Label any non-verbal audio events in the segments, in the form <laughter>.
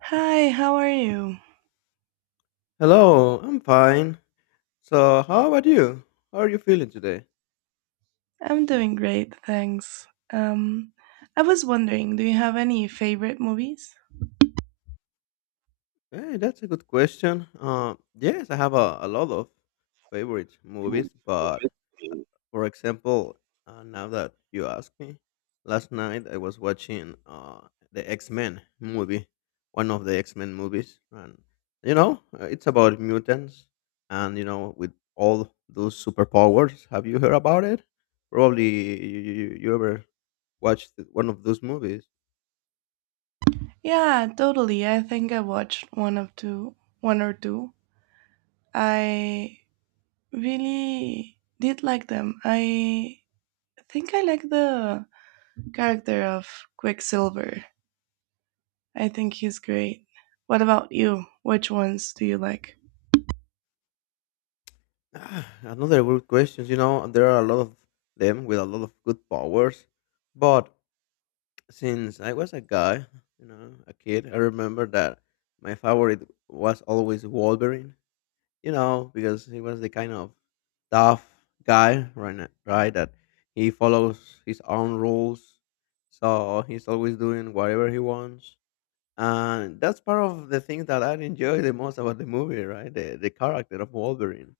Hi, how are you? Hello, I'm fine. So, how about you? How are you feeling today? I'm doing great, thanks. Um, I was wondering, do you have any favorite movies? Hey, that's a good question. Yes, I have a lot of favorite movies, but for example, now that you ask me, last night I was watching the X Men movie, one of the X Men movies, and it's about mutants and with all those superpowers. Have you heard about it? Probably you ever watched one of those movies. Yeah, totally. I think I watched one of two, one or two. I really did like them. I think I like the character of Quicksilver. I think he's great. What about you? Which ones do you like? Ah, another good questions. You know, there are a lot of them with a lot of good powers. But since I was a guy, you know, a kid, I remember that my favorite was always Wolverine. You know, because he was the kind of tough guy, right? Right, that he follows his own rules, so he's always doing whatever he wants, and that's part of the thing that I enjoy the most about the movie, right? The character of Wolverine.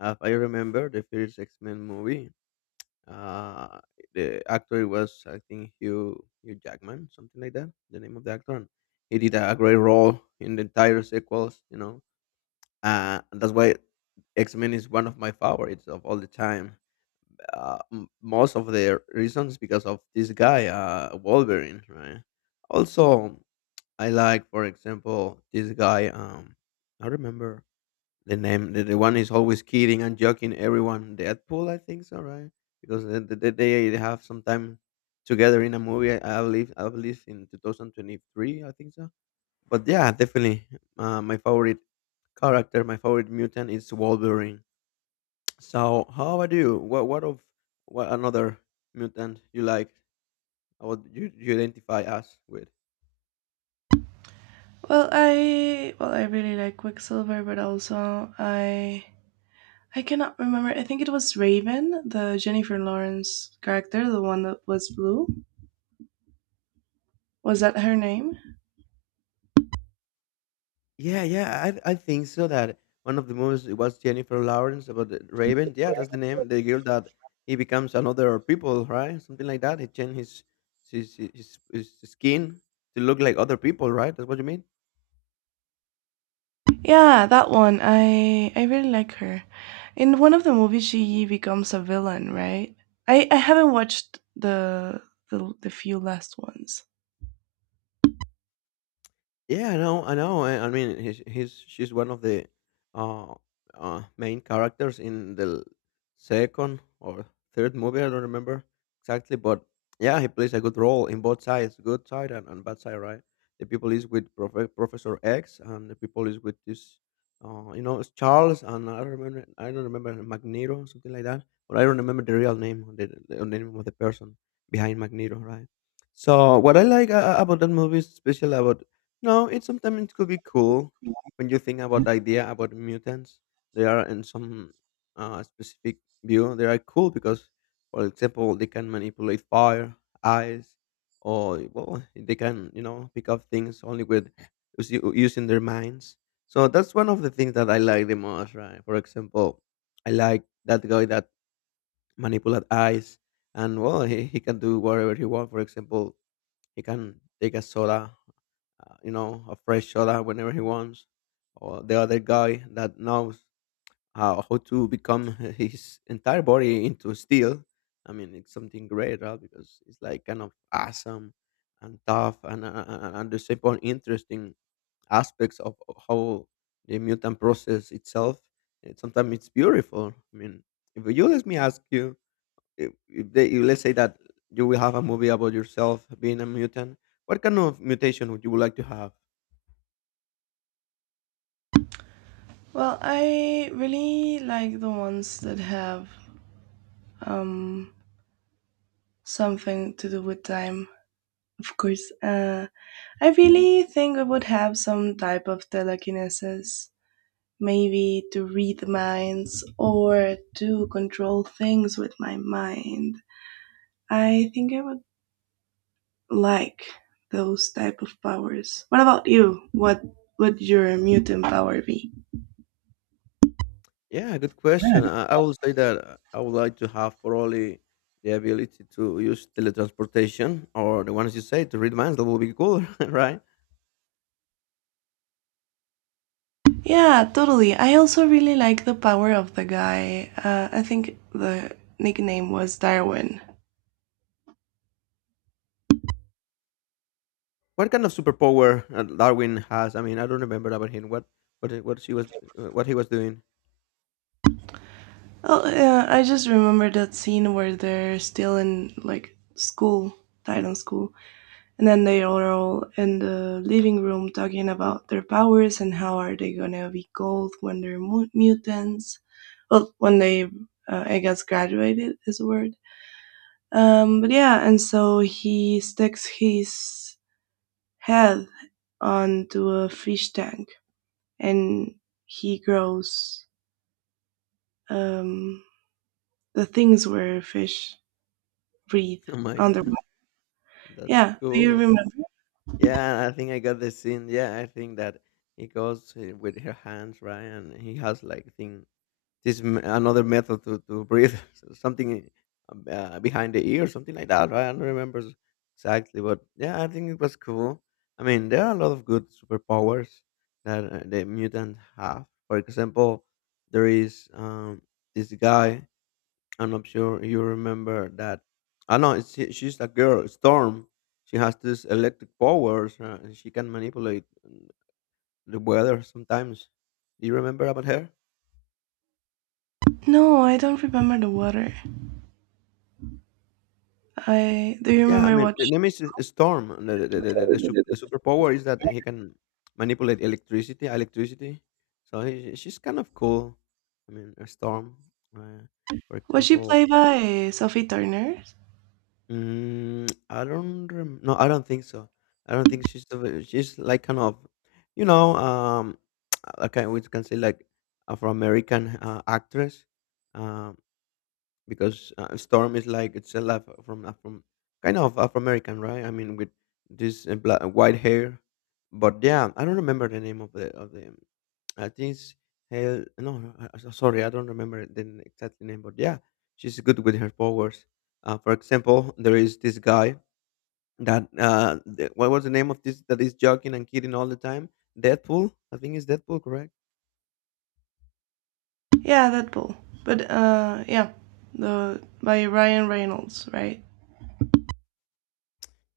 I remember the first X Men movie. Uh, the actor was I think Hugh Jackman, something like that. The name of the actor. And he did a great role in the entire sequels. And that's why X Men is one of my favorites of all the time. Most of the reasons because of this guy, Wolverine, right? Also, I like, for example, this guy. I remember the name, the one is always kidding and joking everyone. Deadpool, I think so, right? Because they have some time together in a movie. I believe in 2023, I think so. But yeah, definitely, my favorite character, my favorite mutant is Wolverine. So, how about you? What another mutant you like? Or what you identify us with? Well, I really like Quicksilver, but also I cannot remember. I think it was Raven, the Jennifer Lawrence character, the one that was blue. Was that her name? Yeah, yeah, I think so. That one of the movies it was Jennifer Lawrence about the Raven. Yeah, that's the name. The girl that he becomes another people, right? Something like that. He changed his skin to look like other people, right? That's what you mean. Yeah, that one. I really like her. In one of the movies, she becomes a villain, right? I haven't watched the few last ones. I know. I mean, he's she's one of the uh, main characters in the second or third movie. I don't remember exactly, but yeah, he plays a good role in both sides, good side and bad side, right? The people is with Professor X, and the people is with this, it's Charles, and I don't remember Magneto, something like that, but I don't remember the real name, or the name of the person behind Magneto, right? So what I like about that movie, is special about no, it sometimes it could be cool when you think about the idea about mutants. They are in some specific view. They are cool because, for example, they can manipulate fire, ice, or well, they can you know pick up things only with using their minds. So that's one of the things that I like the most, right? For example, I like that guy that manipulate ice, and well, he can do whatever he wants. For example, he can take a soda, you know, a fresh soda whenever he wants. Or the other guy that knows how to become <laughs> his entire body into steel. I mean, it's something great, right? Because it's like kind of awesome and tough and the simple interesting aspects of how the mutant process itself. And sometimes it's beautiful. I mean, if you let me ask you, if let's say that you will have a movie about yourself being a mutant, what kind of mutation would you would like to have? Well, I really like the ones that have um something to do with time. Of course, I really think I would have some type of telekinesis maybe to read minds or to control things with my mind. I think I would like those type of powers. What about you? What would your mutant power be? Yeah, good question. I would say that I would like to have probably the ability to use teletransportation or the ones you say to read minds. That would be cool, <laughs> right? Yeah, totally. I also really like the power of the guy. I think the nickname was Darwin. What kind of superpower Darwin has? I mean, I don't remember about him. What she was what he was doing? Oh, yeah, I just remember that scene where they're still in like school, Titan school. And then they are all in the living room talking about their powers and how are they gonna be called when they're mutants. Well, when they, I guess, graduated is the word. But yeah, and so he sticks his head onto a fish tank and he grows um, the things where fish breathe <laughs> Oh my god, underwater. that's Yeah, do you cool. remember? Yeah, I think I got the scene. Yeah, I think that he goes with her hands, right? And he has like thing this another method to breathe, <laughs> so something behind the ear, something like that, right? I don't remember exactly, but yeah, I think it was cool. I mean, there are a lot of good superpowers that the mutants have. For example, there is this guy I'm not sure you remember that. I know it's, she's a girl, Storm. She has this electric powers and she can manipulate the weather sometimes. Do you remember about her? No, I don't remember the water. I Do you Yeah, I remember mean, what? the name is Storm. And the She- superpower is that he can manipulate electricity. So she's kind of cool. I mean, a Storm, uh, for Was she example. played by Sophie Turner? Mm, I don't rem No, I don't think so. I don't think she's like kind of, you know, <tsk> okay, we can say like Afro-American actress, um, because Storm is like it's a lot from kind of Afro-American, right? I mean, with this black, white hair, but yeah, I don't remember the name of the I think it's Hel no, no, I- sorry, I don't remember the exact name, but yeah, she's good with her powers. For example, there is this guy that what was the name of this that is joking and kidding all the time? Deadpool, I think it's Deadpool, correct? Yeah, that Deadpool. But yeah, the by Ryan Reynolds, right?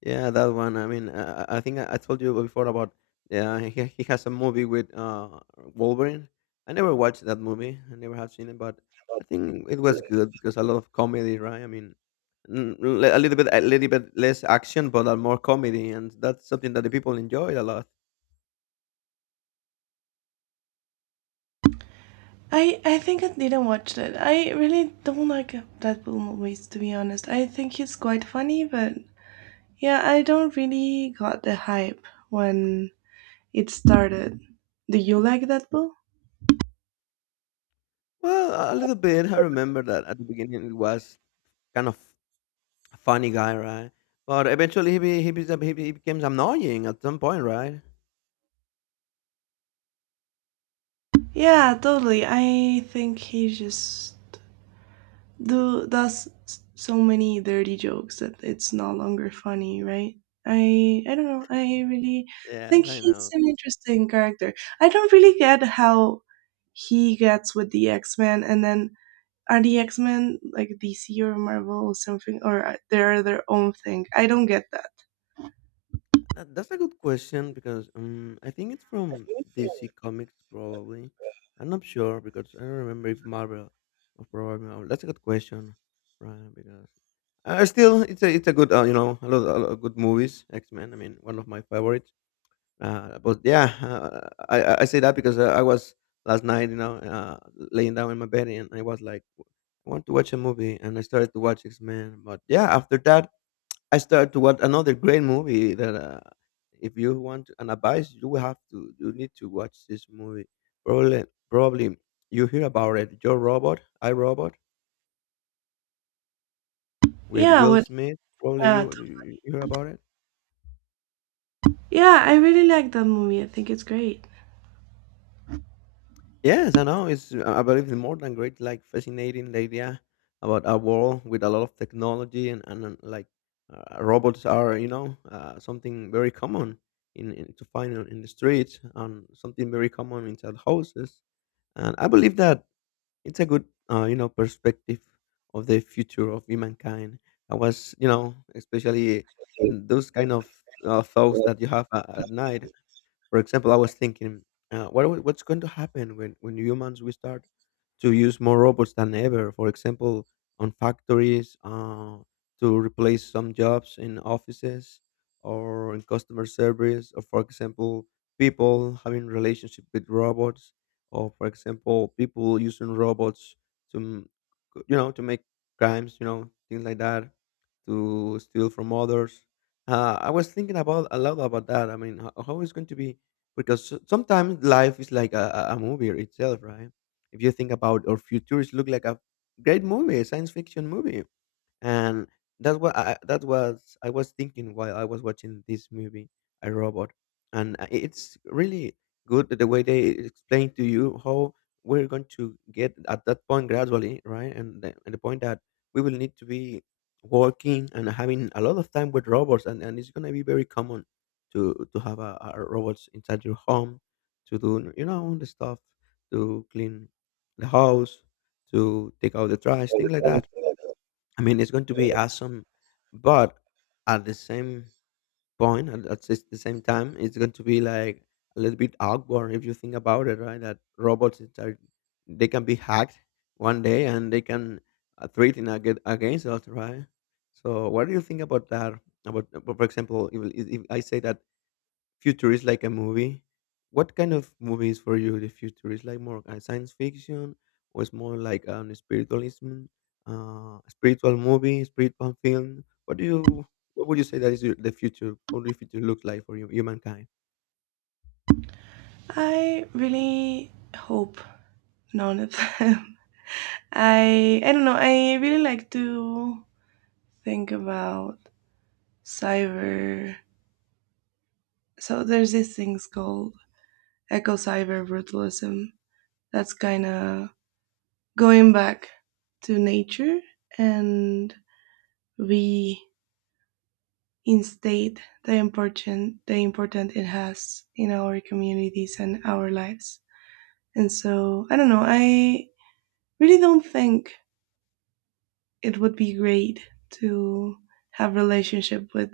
Yeah, that one. I mean, I told you before about yeah, he has a movie with Wolverine. I never watched that movie. I never have seen it, but I think it was good because a lot of comedy, right? I mean, a little bit less action, but a more comedy, and that's something that the people enjoyed a lot. I think I didn't watch that. I really don't like Deadpool movies, to be honest. I think he's quite funny, but yeah, I don't really got the hype when it started. Do you like Deadpool? Well, a little bit. I remember that at the beginning it was kind of a funny guy, right? But eventually he becomes annoying at some point, right? Yeah, totally. I think he's just do does so many dirty jokes that it's no longer funny, right? I don't know. I really think Yes, I he's know. an interesting character. I don't really get how he gets with the X Men, and then are the X Men like DC or Marvel or something, or they're their own thing? I don't get that. That's a good question because I think it's from DC Comics probably. I'm not sure because I don't remember if Marvel or probably Marvel. That's a good question, right? Because still, it's a good you know a lot of good movies. X Men. I mean, one of my favorites. But yeah, I say that because I was last night you know laying down in my bed and I was like I want to watch a movie and I started to watch X Men. But yeah, after that I started to watch another great movie that if you want an advice, you need to watch this movie. Probably you hear about it. Your robot, I Robot, with Yeah, Will what? Smith. Probably Uh, you hear about it. yeah, I really like that movie. I think it's great. Yes, I know. It's I believe it's more than great. Like fascinating the idea about a world with a lot of technology and like robots are you know something very common in to find in the streets and something very common inside houses. And I believe that it's a good you know perspective of the future of humankind I was you know especially those kind of thoughts that you have at night for example, I was thinking, what's going to happen when humans we start to use more robots than ever? For example, on factories to replace some jobs in offices or in customer service, or for example, people having relationship with robots, or for example, people using robots to you know to make crimes, you know things like that, to steal from others. I was thinking about a lot about that. I mean, how is going to be because sometimes life is like a movie itself, right? If you think about our futures, look like a great movie, a science fiction movie and that was I was thinking while I was watching this movie, I Robot, and it's really good the way they explain to you how we're going to get at that point gradually, right? And the point that we will need to be working and having a lot of time with robots, and it's going to be very common to have a robots inside your home to do the stuff to clean the house, to take out the trash, things like that. I mean, it's going to be awesome, but at the same point, at s- the same time, it's going to be like a little bit awkward if you think about it, right? That robots is are they can be hacked one day, and they can threaten against us, right? So, what do you think about that? About, for example, if I say that future is like a movie. What kind of movies for you the future is like? More science fiction or it's more like spiritualism, spiritual movie, spiritual film? What do you, what would you say that is your, the future? What the future looks like for you, humankind? I really hope none of them. I don't know. I really like to think about cyber. So there's these things called eco cyber brutalism. That's kind of going back to nature and reinstate the important it has in our communities and our lives. And so I don't know. I really don't think it would be great to have relationship with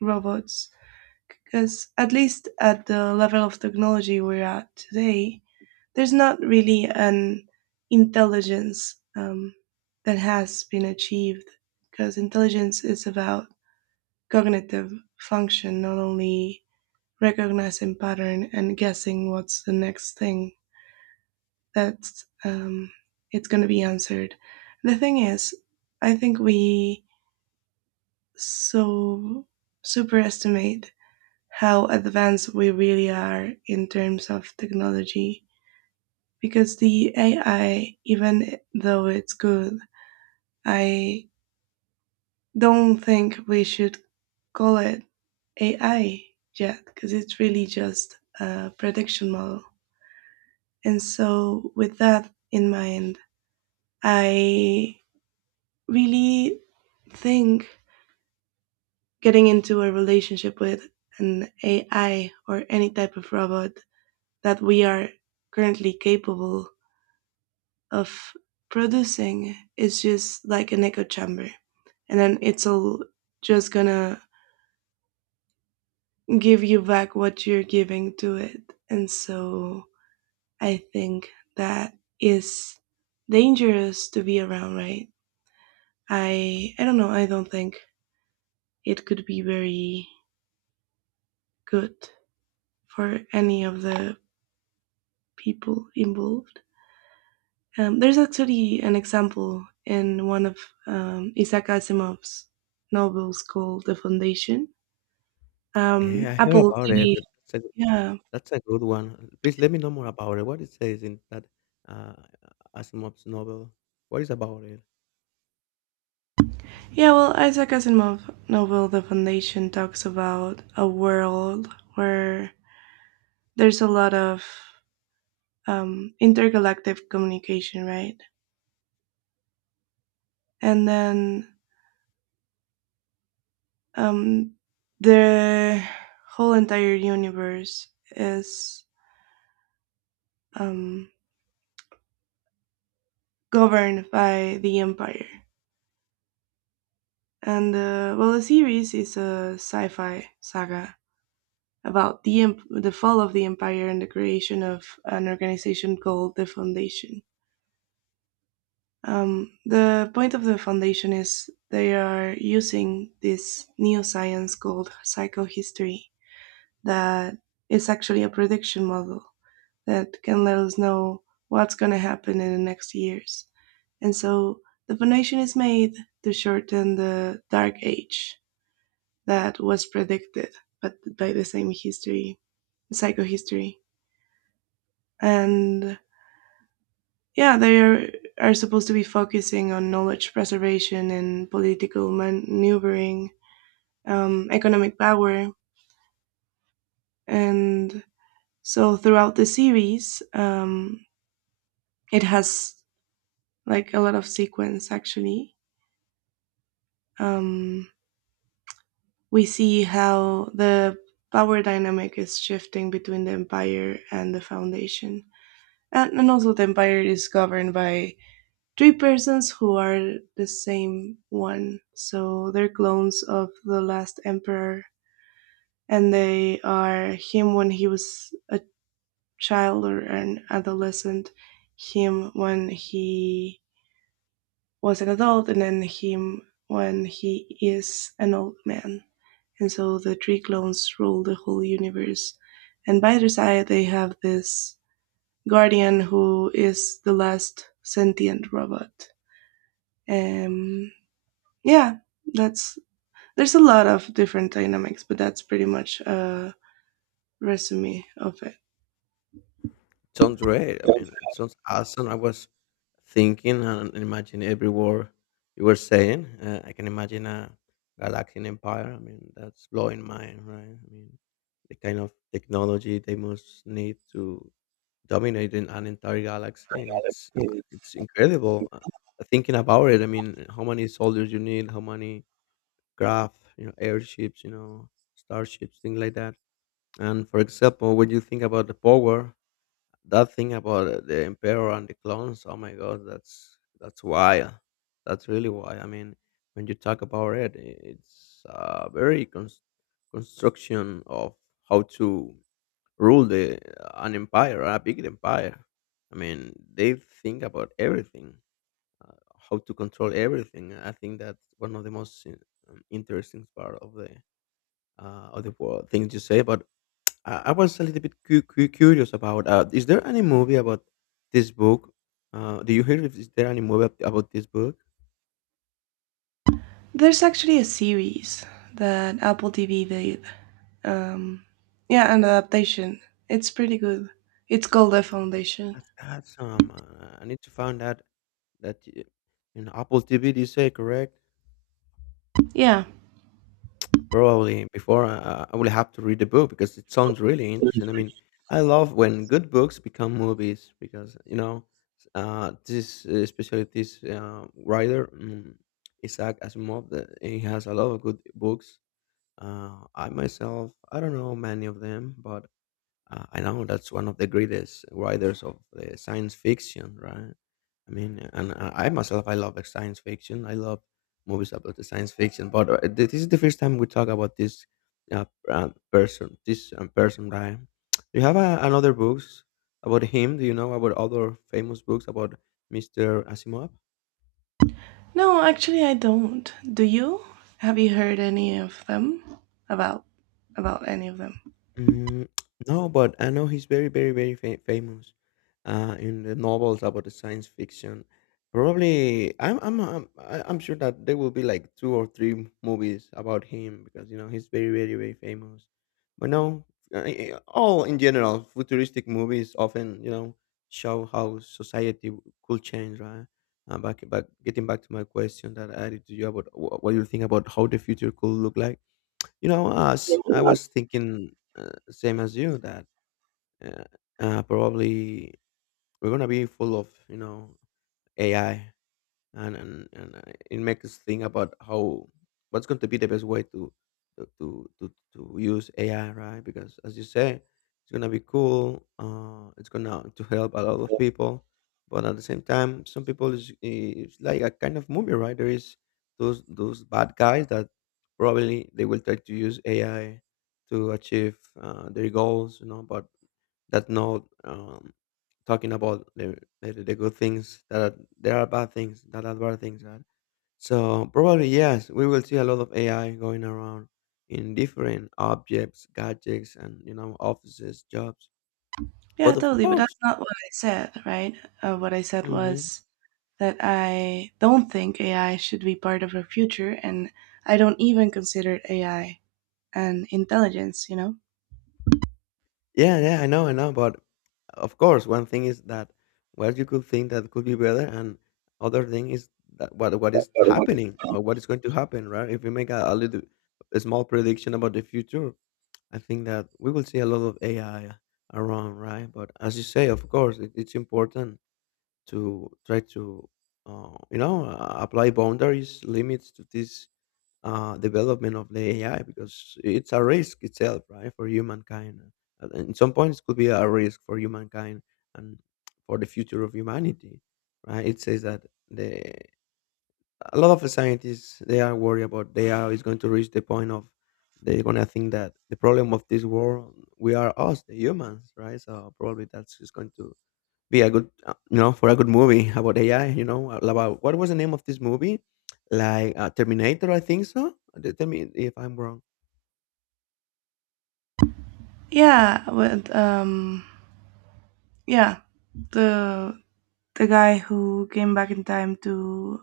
robots because at least at the level of technology we're at today, there's not really an intelligence that has been achieved because intelligence is about cognitive function, not only recognizing pattern and guessing what's the next thing that's it's going to be answered. The thing is, I think we so superestimate how advanced we really are in terms of technology because the AI, even though it's good, I don't think we should call it AI yet because it's really just a prediction model. And so, with that in mind, I really think getting into a relationship with an AI or any type of robot that we are currently capable of producing is just like an echo chamber, and then it's all just gonna give you back what you're giving to it. And so I think that is dangerous to be around, right? I don't know. I don't think it could be very good for any of the people involved. There's actually an example in one of Isaac Asimov's novels called The Foundation. Yeah, I heard Apple about it. TV. Yeah. That's a good one. Please let me know more about it. What it says in that uh, Asimov's novel? What is about it? Yeah, well, Isaac Asimov' novel The Foundation talks about a world where there's a lot of intergalactic communication, right? And then um, the whole entire universe is um, governed by the Empire. And well, the series is a sci fi saga about the fall of the empire and the creation of an organization called the Foundation. The point of the foundation is they are using this new science called psychohistory that is actually a prediction model that can let us know what's going to happen in the next years. And so the foundation is made to shorten the dark age that was predicted but by the same history, psychohistory. And yeah, they are supposed to be focusing on knowledge preservation and political maneuvering, economic power. And so throughout the series, it has like a lot of sequence actually. Um, we see how the power dynamic is shifting between the empire and the foundation. And also, the empire is governed by three persons who are the same one, so they're clones of the last emperor, and they are him when he was a child or an adolescent, him when he was an adult, and then him when he is an old man. And so the three clones rule the whole universe. And by their side, they have this guardian who is the last sentient robot. Um, yeah, that's there's a lot of different dynamics, but that's pretty much a resume of it. Sounds great. I mean, it sounds awesome. I was thinking and imagine every word you were saying. I can imagine a galactic empire. I mean, that's blowing mind, right? I mean, the kind of technology they must need to dominate in an entire galaxy. It's Yeah. it's incredible. Thinking about it, I mean, how many soldiers you need, how many craft, you know, airships, you know, starships, things like that. And for example, when you think about the power? That thing about the emperor and the clones, oh my god, that's wild. That's really why, I mean, when you talk about it, it's a very construction of how to rule the an empire, a big empire. I mean, they think about everything, uh, how to control everything. I think that's one of the most interesting part of the world, things you say about. I was a little bit curious about. Is there any movie about this book? Do you hear if is there any movie about this book? There's actually a series that Apple TV did, um yeah, an adaptation. It's pretty good. It's called The Foundation. That's that's. I need to find out that in Apple TV. Do you say correct? Yeah, Probably before I will have to read the book because it sounds really interesting. I mean, I love when good books become movies because this especially this writer, Isaac Asimov. That he has a lot of good books. I myself, I don't know many of them, but I know that's one of the greatest writers of the science fiction, right? I mean, and I myself, I love science fiction. I love movies about the science fiction. But this is the first time we talk about this uh, person, this person, right? Do you have another books about him? Do you know about other famous books about Mr. Asimov? no, actually I don't. Do you have you heard any of them, about about any of them? Mm, no, but I know he's very, very, very famous in the novels about the science fiction. Probably, I'm sure that there will be like two or three movies about him because you know he's very, very, very famous. But no, all in general, futuristic movies often you know show how society could change, right? Getting back to my question that I added to you about what you think about how the future could look like. You know, us. I Yeah. was thinking same as you that uh, probably we're gonna be full of you know AI, and it makes us think about how what's going to be the best way to to use AI, right? Because as you say, it's gonna be cool. It's gonna to help a lot of people, but at the same time, some people is it's like a kind of movie, right? There is those bad guys that probably they will try to use AI to achieve their goals, you know, but that's not. Talking about the good things that are, there are bad things that are bad things, right? So probably, yes, we will see a lot of AI going around in different objects, gadgets, and you know offices, jobs. Yeah, But of totally, but course. that's not what I said, right? What I said Hmm. was that I don't think AI should be part of our future, and I don't even consider AI an intelligence. You Yeah, yeah, I know, I know, but of course one thing is that what you could think that could be better and other thing is that what is know? happening or what is going to happen, right? If we make a little a small prediction about the future, I think that we will see a lot of AI around, right? But as you say, of course, it's important to try to, apply boundaries, limits to this development of the AI because it's a risk itself, right, for humankind. At in some points, it could be a risk for humankind and for the future of humanity, right? It says that the a lot of scientists they are worried about they are is going to reach the point of they're going to think that the problem of this world we are us the humans, right? So probably that's just going to be a good, you know, for a good movie <laughs> about AI, you know, about what was the name of this movie, like Terminator, I think so. Tell me if I'm wrong. Yeah, but yeah, the the guy who came back in time to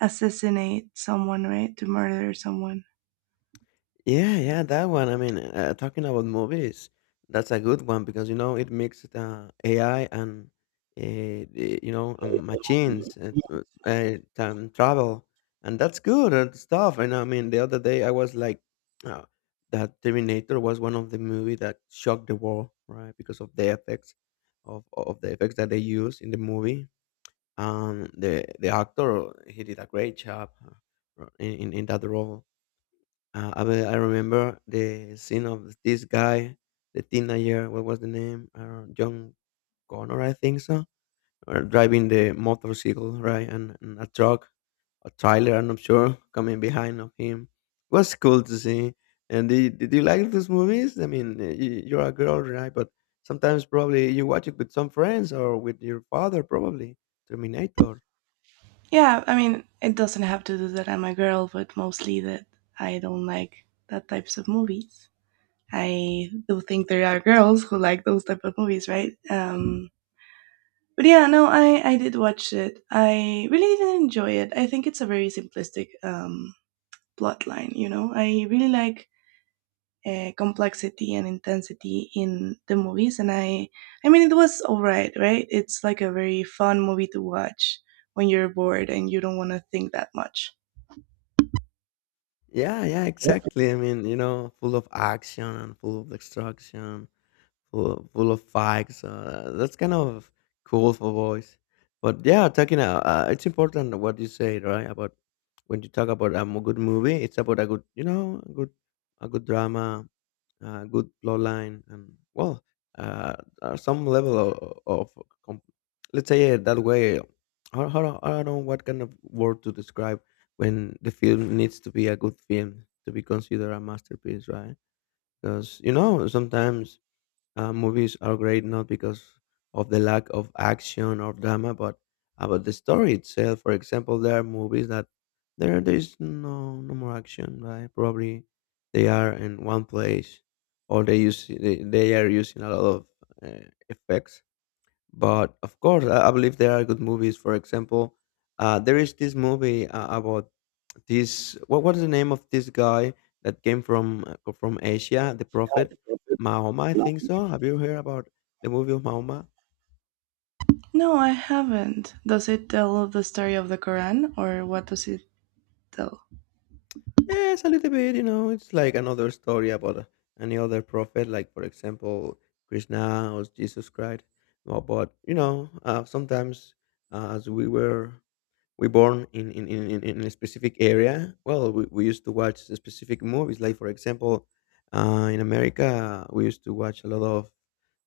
assassinate someone, right? To murder someone. Yeah, yeah, that one. I mean, talking about movies, that's a good one because you know it mixed AI and you know machines, time travel, and that's good and stuff. And I mean, the other day I was like, uh, that Terminator was one of the movie that shocked the world, right? Because of the effects that they use in the movie. The actor he did a great job in that role. Uh, I remember the scene of this guy, the teenager. What was the name? John Connor, I think so. Or driving the motorcycle, right, and a truck, a trailer. I'm not sure <laughs> coming behind of him. It was cool to see. And did you like those movies? I mean, you're a girl, right? But sometimes probably you watch it with some friends or with your father, probably. Terminator. Yeah, I mean, it doesn't have to do that I'm a girl, but mostly that I don't like that types of movies. I do think there are girls who like those type of movies, right? But yeah, no, I did watch it. I really did enjoy it. I think it's a very simplistic plot line. You know, I really like complexity and intensity in the movies, and I mean it was alright, right? It's like a very fun movie to watch when you're bored and you don't want to think that much. Yeah, yeah, exactly. I mean, you know, full of action and full of destruction, full full of facts. That's kind of cool for boys. But yeah, talking it's important what you say, right? About when you talk about a good movie, it's about a good, you know, a good drama, a good plot line, and well, uh, some level of com- let's say it that way. I don't know what kind of word to describe when the film needs to be a good film to be considered a masterpiece, right? Because you know sometimes movies are great not because of the lack of action or drama, but about the story itself. For example, there are movies that there is no more action, right? Probably they are in one place, or they are using a lot of effects. But of course, I believe there are good movies. For example, there is this movie about this, what was the name of this guy that came from Asia? The prophet Mahoma, I think so. Have you heard about the movie of Mahoma? No, I haven't. Does it tell the story of the Quran, or what does it tell? Yes, a little bit. You know, it's like another story about any other prophet, like for example Krishna or Jesus Christ. Well, but you know, sometimes as we were we born in a specific area, well, we used to watch specific movies, like for example in America we used to watch a lot of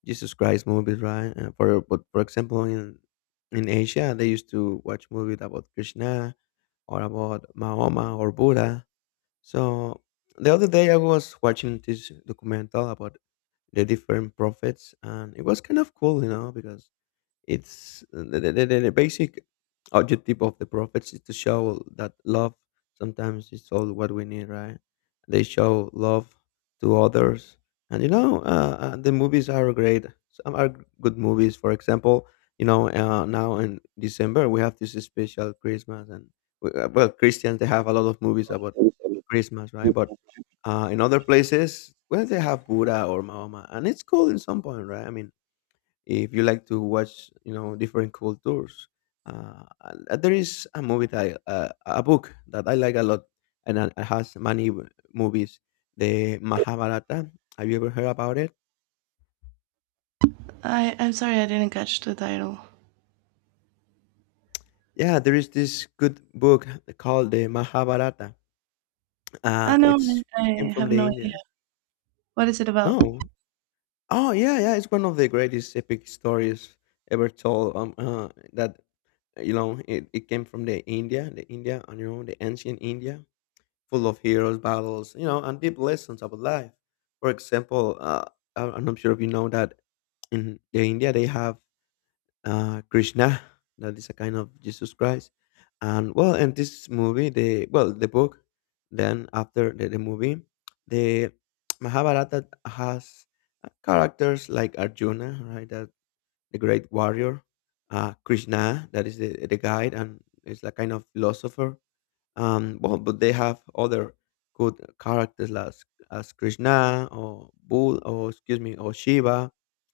Jesus Christ movies, right? For but for example in Asia they used to watch movies about Krishna or about Mahoma or Buddha. So the other day I was watching this documental about the different prophets, and it was kind of cool, you know, because it's the basic objective of the prophets is to show that love sometimes is all what we need, right? They show love to others, and the movies are great. Some are good movies. For example, you know now in December we have this special Christmas, and we, well, Christians they have a lot of movies about Christmas, right? But in other places, well, they have Buddha or Mahoma, and it's cool in some point, right? I mean, if you like to watch different cultures there is a movie that a book that I like a lot and it has many movies, the Mahabharata. Have you ever heard about it? I'm sorry, I didn't catch the title. Yeah, there is this good book called the Mahabharata. I Uh, know. it's I, came I from have the no. India. What is it about? No. Oh, yeah, yeah, it's one of the greatest epic stories ever told. That, it came from the india and you know the ancient India. Full of heroes, battles, you know, and deep lessons about life. For example, I'm not sure if you know that in the India they have Krishna, that is a kind of Jesus Christ, and well, in this movie, the well, the book, then after the movie, the Mahabharata has characters like Arjuna, right, that the great warrior, Krishna, that is the guide and is a kind of philosopher. Well, but they have other good characters as Krishna or Bull, or excuse me, or Shiva,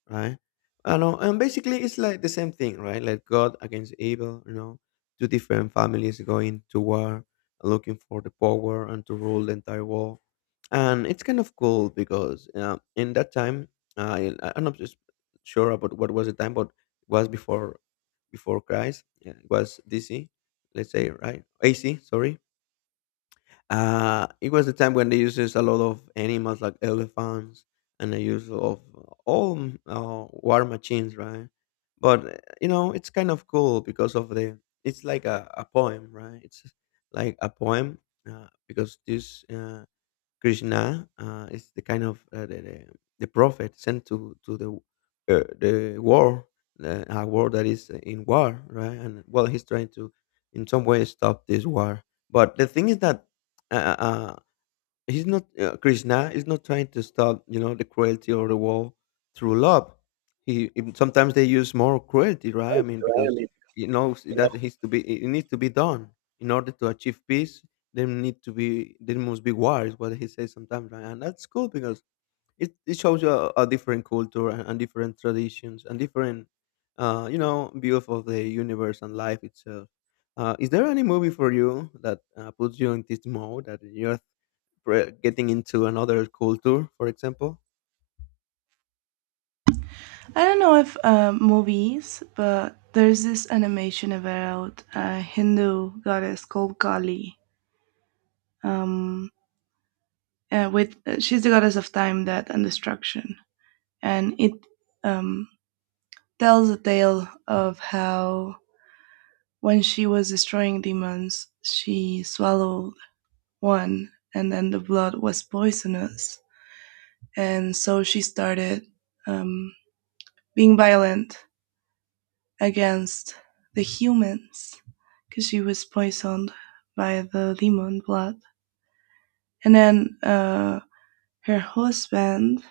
right? I know. And basically it's like the same thing, right? Like god against evil, you know, two different families going to war, looking for the power and to rule the entire world. And it's kind of cool because in that time, am not just sure about what was the time, but it was before, before Christ. Yeah, it was DC, let's say, right? AC, sorry. It was the time when they uses a lot of animals like elephants and the use of all war machines, right? But you know, it's kind of cool because of the. it's like a poem, right? It's like a poem, because this, Krishna, is the kind of, the prophet sent to the, the war, a war that is in war, right? And well, he's trying to, in some way, stop this war. But the thing is that, uh, uh, he's not, Krishna is not trying to stop, you know, the cruelty or the war through love. He even sometimes they use more cruelty, right? I mean, I because mean, he knows that needs to be it needs to be done in order to achieve peace. There must be war is what he says sometimes, right? And that's cool because it shows you a different culture, and different traditions and different, you know, view of the universe and life itself. Is there any movie for you that puts you in this mode that you're getting into another culture, for example. I don't know if movies, but there's this animation about a Hindu goddess called Kali. Um, with she's the goddess of time, death, and destruction, and it um, tells a tale of how when she was destroying demons, she swallowed one, and then the blood was poisonous, and so she started um, being violent against the humans because she was poisoned by the demon blood. And then her husband,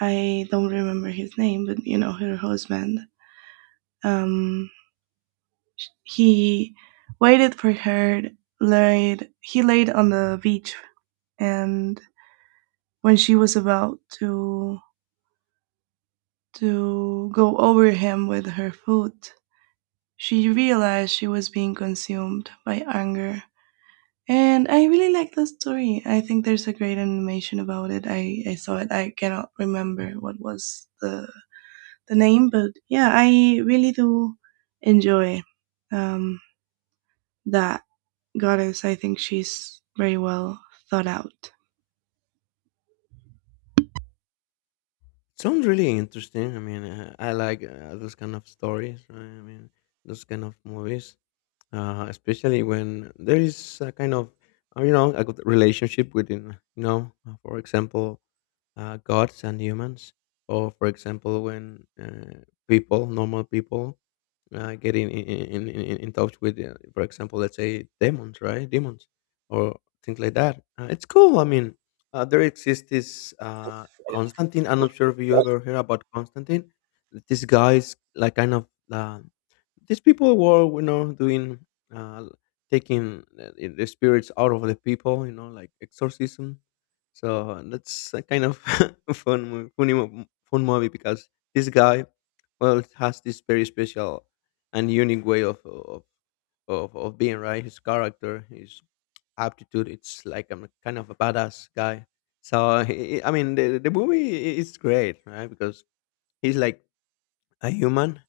I don't remember his name, but you know, her husband, um, he waited for her, he laid on the beach, and when she was about to go over him with her foot, she realized she was being consumed by anger. And I really like the story. I think there's a great animation about it. I saw it. I cannot remember what was the name, but yeah, I really do enjoy um, that goddess. I think she's very well thought out. Sounds really interesting. I mean, I like those kind of stories. Right? I mean, those kind of movies, especially when there is a kind of, you know, a good relationship within, you know, for example, gods and humans. Or, for example, when people, normal people, get in touch with, for example, let's say demons, right? Demons or things like that. It's cool. I mean, there exists this, Constantine. I'm not sure if you ever heard about Constantine. This guy is like kind of. These people were, you know, doing, uh taking, the spirits out of the people, you know, like exorcism. So that's a kind of <laughs> fun mo- funny mo- fun movie because this guy well has this very special and unique way of being, right? His character, his aptitude, it's like I'm a kind of a badass guy. So <laughs> I mean the movie is great, right? Because he's like a human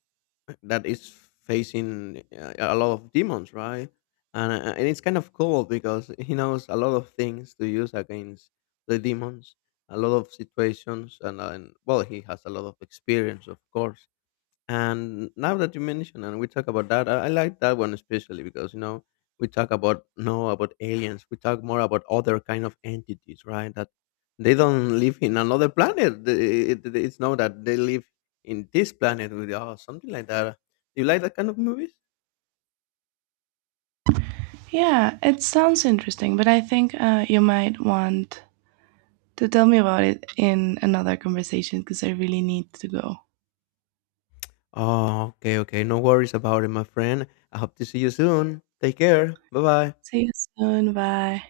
that is facing, a lot of demons, right? And it's kind of cool because <laughs> he knows a lot of things to use against the demons, a lot of situations, and well, he has a lot of experience, of course. And now that you mention and we talk about that, I like that one especially because, you know, we talk about, no, about aliens. We talk more about other kind of entities, right? That they don't live in another planet. It's not that they live in this planet with us, something like that. Do you like that kind of movies? Yeah, it sounds interesting, but I think you might want to tell me about it in another conversation because I really need to go. Oh, okay, okay. No worries about it, my friend. I hope to see you soon. Take care. Bye bye. See you soon. Bye.